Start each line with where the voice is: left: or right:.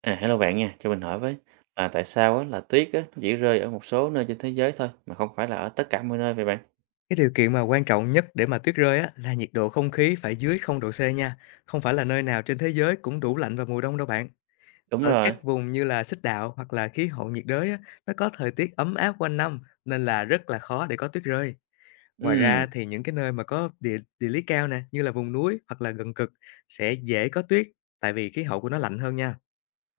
right: À, hello bạn nha, cho mình hỏi với là tại sao á, là tuyết á, nó chỉ rơi ở một số nơi trên thế giới thôi mà không phải là ở tất cả mọi nơi vậy bạn?
left: Cái điều kiện mà quan trọng nhất để mà tuyết rơi á, là nhiệt độ không khí phải dưới không độ c nha, không phải là nơi nào trên thế giới cũng đủ lạnh vào mùa đông đâu bạn.
right: Đúng
left: Ở
right: rồi.
left: các vùng như là xích đạo hoặc là khí hậu nhiệt đới á, nó có thời tiết ấm áp quanh năm nên là rất là khó để có tuyết rơi. Ngoài
right: Ừm,
left: ra thì những cái nơi mà có địa địa lý cao nè, như là vùng núi hoặc là gần cực sẽ dễ có tuyết tại vì khí hậu của nó lạnh hơn nha.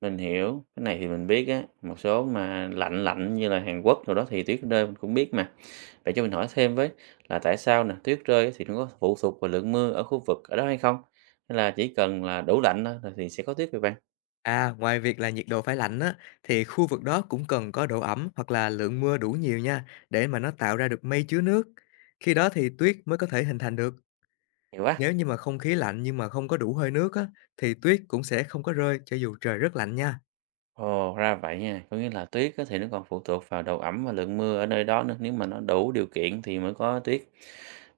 right: mình hiểu. Cái này thì mình biết á, một số mà lạnh lạnh như là Hàn Quốc rồi đó thì tuyết rơi mình cũng biết mà. Vậy cho mình hỏi thêm với là tại sao nè, tuyết rơi á thì nó có phụ thuộc vào lượng mưa ở khu vực ở đó hay không? Hay là chỉ cần là đủ lạnh thôi là thì sẽ có tuyết vậy bạn?
left: À, ngoài việc là nhiệt độ phải lạnh á, thì khu vực đó cũng cần có độ ẩm hoặc là lượng mưa đủ nhiều nha, để mà nó tạo ra được mây chứa nước. Khi đó thì tuyết mới có thể hình thành được.
right: Hiểu quá.
left: Nếu như mà không khí lạnh nhưng mà không có đủ hơi nước á, thì tuyết cũng sẽ không có rơi cho dù trời rất lạnh nha.
right: Ồ, ra vậy nha. Có nghĩa là tuyết á thì nó còn phụ thuộc vào độ ẩm và lượng mưa ở nơi đó nữa. Nếu mà nó đủ điều kiện thì mới có tuyết.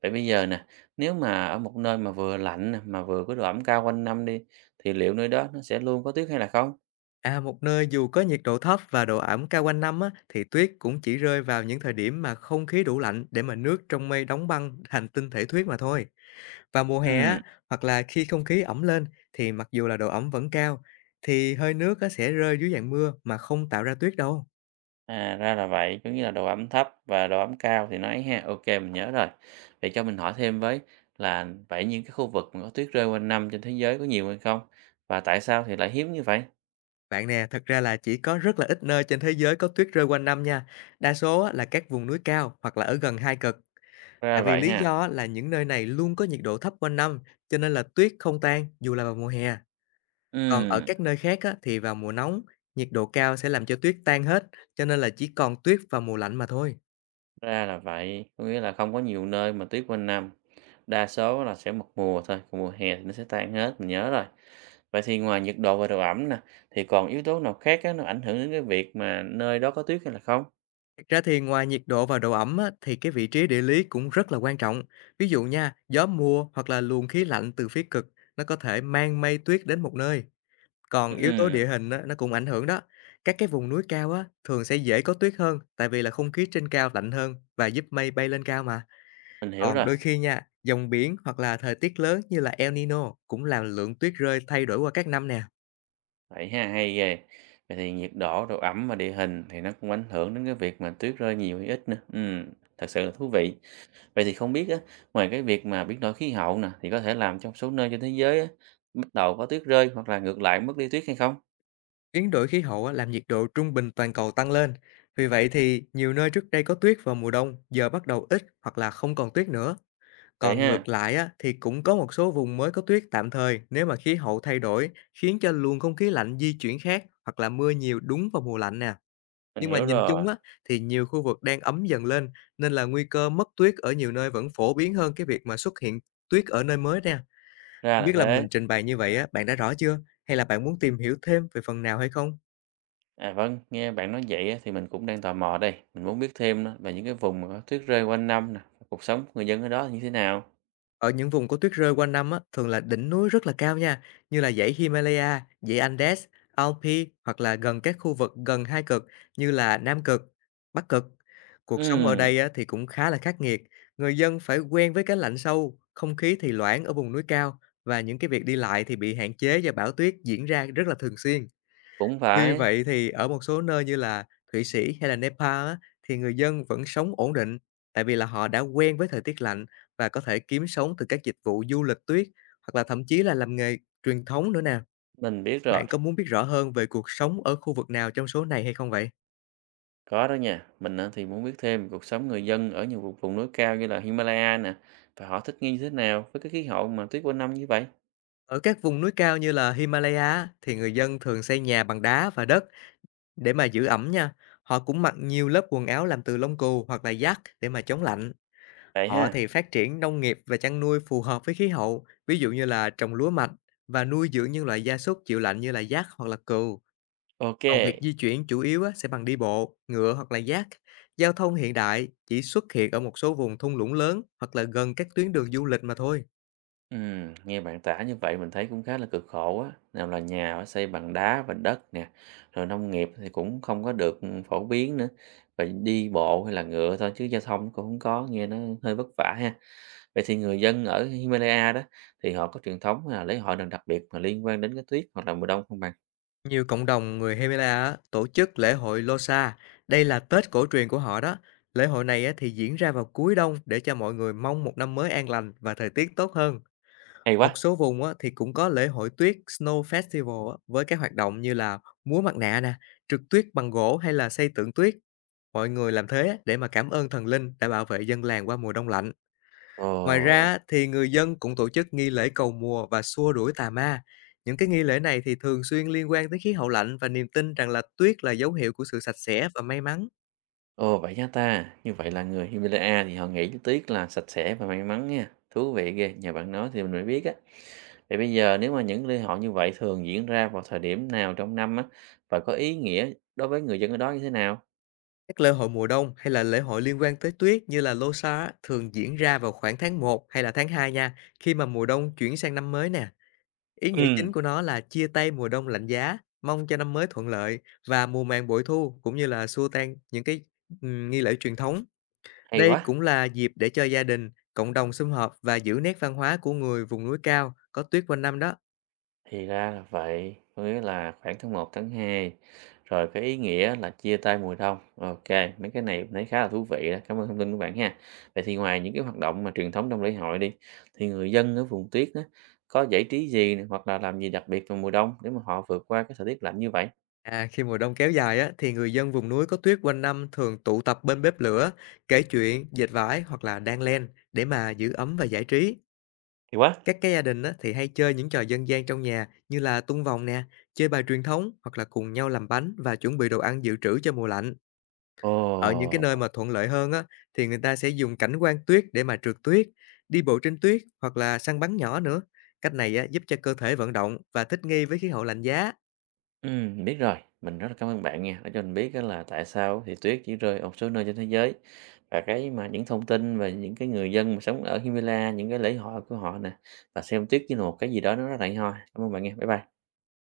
right: Vậy bây giờ nè, nếu mà ở một nơi mà vừa lạnh nè, mà vừa có độ ẩm cao quanh năm đi, thì liệu nơi đó nó sẽ luôn có tuyết hay là không?
left: À, một nơi dù có nhiệt độ thấp và độ ẩm cao quanh năm á, thì tuyết cũng chỉ rơi vào những thời điểm mà không khí đủ lạnh để mà nước trong mây đóng băng thành tinh thể tuyết mà thôi. Vào mùa hè
right: Ừ,
left: á, hoặc là khi không khí ẩm lên thì mặc dù là độ ẩm vẫn cao, thì hơi nước á sẽ rơi dưới dạng mưa mà không tạo ra tuyết đâu.
right: à ra là vậy. Có nghĩa là độ ẩm thấp và độ ẩm cao thì nó ấy ha. Ok, mình nhớ rồi. Vậy cho mình hỏi thêm với là vậy những cái khu vực mà có tuyết rơi quanh năm trên thế giới có nhiều hay không? Và tại sao thì lại hiếm như vậy?
left: Bạn nè, thật ra là chỉ có rất là ít nơi trên thế giới có tuyết rơi quanh năm nha. Đa số á là các vùng núi cao hoặc là ở gần hai cực.
right: Ra
left: Tại vì
right: vậy
left: lý
right: ha.
left: do á là những nơi này luôn có nhiệt độ thấp quanh năm, cho nên là tuyết không tan dù là vào mùa hè. Còn ở
right: Ừ.
left: các nơi khác á, thì vào mùa nóng, nhiệt độ cao sẽ làm cho tuyết tan hết, cho nên là chỉ còn tuyết vào mùa lạnh mà thôi.
right: Ra là vậy, có nghĩa là không có nhiều nơi mà tuyết quanh năm, đa số là sẽ một mùa thôi, còn mùa hè thì nó sẽ tan hết, mình nhớ rồi. Vậy thì ngoài nhiệt độ và độ ẩm nè, thì còn yếu tố nào khác á, nó ảnh hưởng đến cái việc mà nơi đó có tuyết hay là không?
left: Thực ra thì ngoài nhiệt độ và độ ẩm á, thì cái vị trí địa lý cũng rất là quan trọng. Ví dụ nha, gió mùa hoặc là luồng khí lạnh từ phía cực nó có thể mang mây tuyết đến một nơi. Còn yếu tố
right: Ừm,
left: địa hình á, nó cũng ảnh hưởng đó. Các cái vùng núi cao á, thường sẽ dễ có tuyết hơn tại vì là không khí trên cao lạnh hơn và giúp mây bay lên cao mà.
right: mình hiểu
left: Còn
right: rồi,
left: đôi khi nha, dòng biển hoặc là thời tiết lớn như là El Nino cũng làm lượng tuyết rơi thay đổi qua các năm nè.
right: vậy ha, hay ghê. Vậy thì nhiệt độ, độ ẩm và địa hình thì nó cũng ảnh hưởng đến cái việc mà tuyết rơi nhiều hay ít nữa. Thật sự là thú vị. Vậy thì không biết á, ngoài cái việc mà biến đổi khí hậu nè, thì có thể làm trong số nơi trên thế giới á, bắt đầu có tuyết rơi hoặc là ngược lại mất đi tuyết hay không?
left: Biến đổi khí hậu á, làm nhiệt độ trung bình toàn cầu tăng lên. Vì vậy thì nhiều nơi trước đây có tuyết vào mùa đông giờ bắt đầu ít hoặc là không còn tuyết nữa.
right: Vậy
left: Còn
right: ha,
left: ngược lại á, thì cũng có một số vùng mới có tuyết tạm thời nếu mà khí hậu thay đổi khiến cho luồng không khí lạnh di chuyển khác hoặc là mưa nhiều đúng vào mùa lạnh nè.
right: mình
left: Nhưng mà
right: hiểu
left: nhìn
right: rồi,
left: chung á, thì nhiều khu vực đang ấm dần lên nên là nguy cơ mất tuyết ở nhiều nơi vẫn phổ biến hơn cái việc mà xuất hiện tuyết ở nơi mới nè.
right: ra
left: Không
right: là
left: biết là
right: thế.
left: mình trình bày như vậy á, bạn đã rõ chưa? Hay là bạn muốn tìm hiểu thêm về phần nào hay không?
right: À vâng, nghe bạn nói vậy á, thì mình cũng đang tò mò đây, mình muốn biết thêm đó, về những cái vùng mà có tuyết rơi quanh năm nè, cuộc sống của người dân ở đó là như thế nào?
left: Ở những vùng có tuyết rơi quanh năm á, thường là đỉnh núi rất là cao nha, như là dãy Himalaya, dãy Andes, Alpi hoặc là gần các khu vực gần hai cực như là Nam Cực, Bắc Cực. Cuộc sống ở
right: Ừm,
left: đây á, thì cũng khá là khắc nghiệt. Người dân phải quen với cái lạnh sâu, không khí thì loãng ở vùng núi cao và những cái việc đi lại thì bị hạn chế do bão tuyết diễn ra rất là thường xuyên.
right: cũng
left: Tuy
right: phải,
left: vậy thì ở một số nơi như là Thụy Sĩ hay là Nepal á, thì người dân vẫn sống ổn định, tại vì là họ đã quen với thời tiết lạnh và có thể kiếm sống từ các dịch vụ du lịch tuyết hoặc là thậm chí là làm nghề truyền thống nữa nè.
right: mình biết rồi,
left: Bạn có muốn biết rõ hơn về cuộc sống ở khu vực nào trong số này hay không vậy?
right: có đó nha. Mình á, thì muốn biết thêm về cuộc sống người dân ở nhiều vùng, vùng núi cao như là Himalaya nè, và họ thích nghi như thế nào với cái khí hậu mà tuyết quanh năm như vậy?
left: Ở các vùng núi cao như là Himalaya á, thì người dân thường xây nhà bằng đá và đất để mà giữ ẩm nha. Họ cũng mặc nhiều lớp quần áo làm từ lông cừu hoặc là giác để mà chống lạnh.
right: Vậy
left: Họ
right: ha,
left: thì phát triển nông nghiệp và chăn nuôi phù hợp với khí hậu, ví dụ như là trồng lúa mạch và nuôi dưỡng những loại gia súc chịu lạnh như là dác hoặc là cừu.
right: ok.
left: Còn việc di chuyển chủ yếu á, sẽ bằng đi bộ, ngựa hoặc là dác. Giao thông hiện đại chỉ xuất hiện ở một số vùng thung lũng lớn hoặc là gần các tuyến đường du lịch mà thôi.
right: Nghe bạn tả như vậy mình thấy cũng khá là cực khổ á, nào là nhà phải xây bằng đá và đất nè, rồi nông nghiệp thì cũng không có được phổ biến nữa, phải đi bộ hay là ngựa thôi chứ giao thông cũng không có, nghe nó hơi vất vả ha. Vậy thì người dân ở Himalaya đó thì họ có truyền thống là lễ hội nào đặc biệt mà liên quan đến cái tuyết hoặc là mùa đông không bạn?
left: Nhiều cộng đồng người Hemela á, tổ chức lễ hội Losa. Đây là Tết cổ truyền của họ đó. Lễ hội này á, thì diễn ra vào cuối đông để cho mọi người mong một năm mới an lành và thời tiết tốt hơn.
right: Hay
left: Một
right: quá.
left: số vùng á, thì cũng có lễ hội tuyết Snow Festival á, với các hoạt động như là múa mặt nạ nè, trượt tuyết bằng gỗ hay là xây tượng tuyết. Mọi người làm thế để mà cảm ơn thần linh đã bảo vệ dân làng qua mùa đông lạnh. Ngoài ra
right: Ồ,
left: á, thì người dân cũng tổ chức nghi lễ cầu mùa và xua đuổi tà ma. Những cái nghi lễ này thì thường xuyên liên quan tới khí hậu lạnh và niềm tin rằng là tuyết là dấu hiệu của sự sạch sẽ và may mắn.
right: ồ vậy nha ta, như vậy là người Himalaya thì họ nghĩ cái tuyết là sạch sẽ và may mắn nha, thú vị ghê, nhờ bạn nói thì mình mới biết á. Thì bây giờ nếu mà những lễ hội như vậy thường diễn ra vào thời điểm nào trong năm á, và có ý nghĩa đối với người dân ở đó như thế nào?
left: Các lễ hội mùa đông hay là lễ hội liên quan tới tuyết như là Losar á, thường diễn ra vào khoảng tháng một hay là tháng 2 nha, khi mà mùa đông chuyển sang năm mới nè. Ý nghĩa
right: Ừ,
left: chính của nó là chia tay mùa đông lạnh giá, mong cho năm mới thuận lợi và mùa màng bội thu cũng như là xua tan những cái nghi lễ truyền thống.
right: hay
left: Đây
right: quá,
left: cũng là dịp để cho gia đình, cộng đồng sum họp và giữ nét văn hóa của người vùng núi cao có tuyết quanh năm đó.
right: thì ra là vậy, có nghĩa là khoảng tháng một tháng 2 rồi cái ý nghĩa là chia tay mùa đông. Ok, mấy cái này mình thấy khá là thú vị đó, cảm ơn thông tin của bạn ha. Vậy thì ngoài những cái hoạt động mà truyền thống trong lễ hội đi, thì người dân ở vùng tuyết đó, có giải trí gì nè, hoặc là làm gì đặc biệt vào mùa đông để mà họ vượt qua cái thời tiết lạnh như vậy?
left: À, khi mùa đông kéo dài á, thì người dân vùng núi có tuyết quanh năm thường tụ tập bên bếp lửa, kể chuyện, dệt vải hoặc là đan len để mà giữ ấm và giải trí.
right: Hay quá.
left: Các cái gia đình á, thì hay chơi những trò dân gian trong nhà như là tung vòng nè, chơi bài truyền thống hoặc là cùng nhau làm bánh và chuẩn bị đồ ăn dự trữ cho mùa lạnh. Ở những cái
right: Ồ,
left: nơi mà thuận lợi hơn á, thì người ta sẽ dùng cảnh quan tuyết để mà trượt tuyết, đi bộ trên tuyết hoặc là săn bắn nhỏ nữa. Cách này á, giúp cho cơ thể vận động và thích nghi với khí hậu lạnh giá.
right: ừm, mình biết rồi. Mình rất là cảm ơn bạn nha, đã cho mình biết á là tại sao thì tuyết chỉ rơi ở một số nơi trên thế giới. Và cái mà những thông tin về những cái người dân mà sống ở Himalaya, những cái lễ hội của họ nè, và xem tuyết như là một cái gì đó nó rất là hay ho. Cảm ơn bạn nha. Bye bye.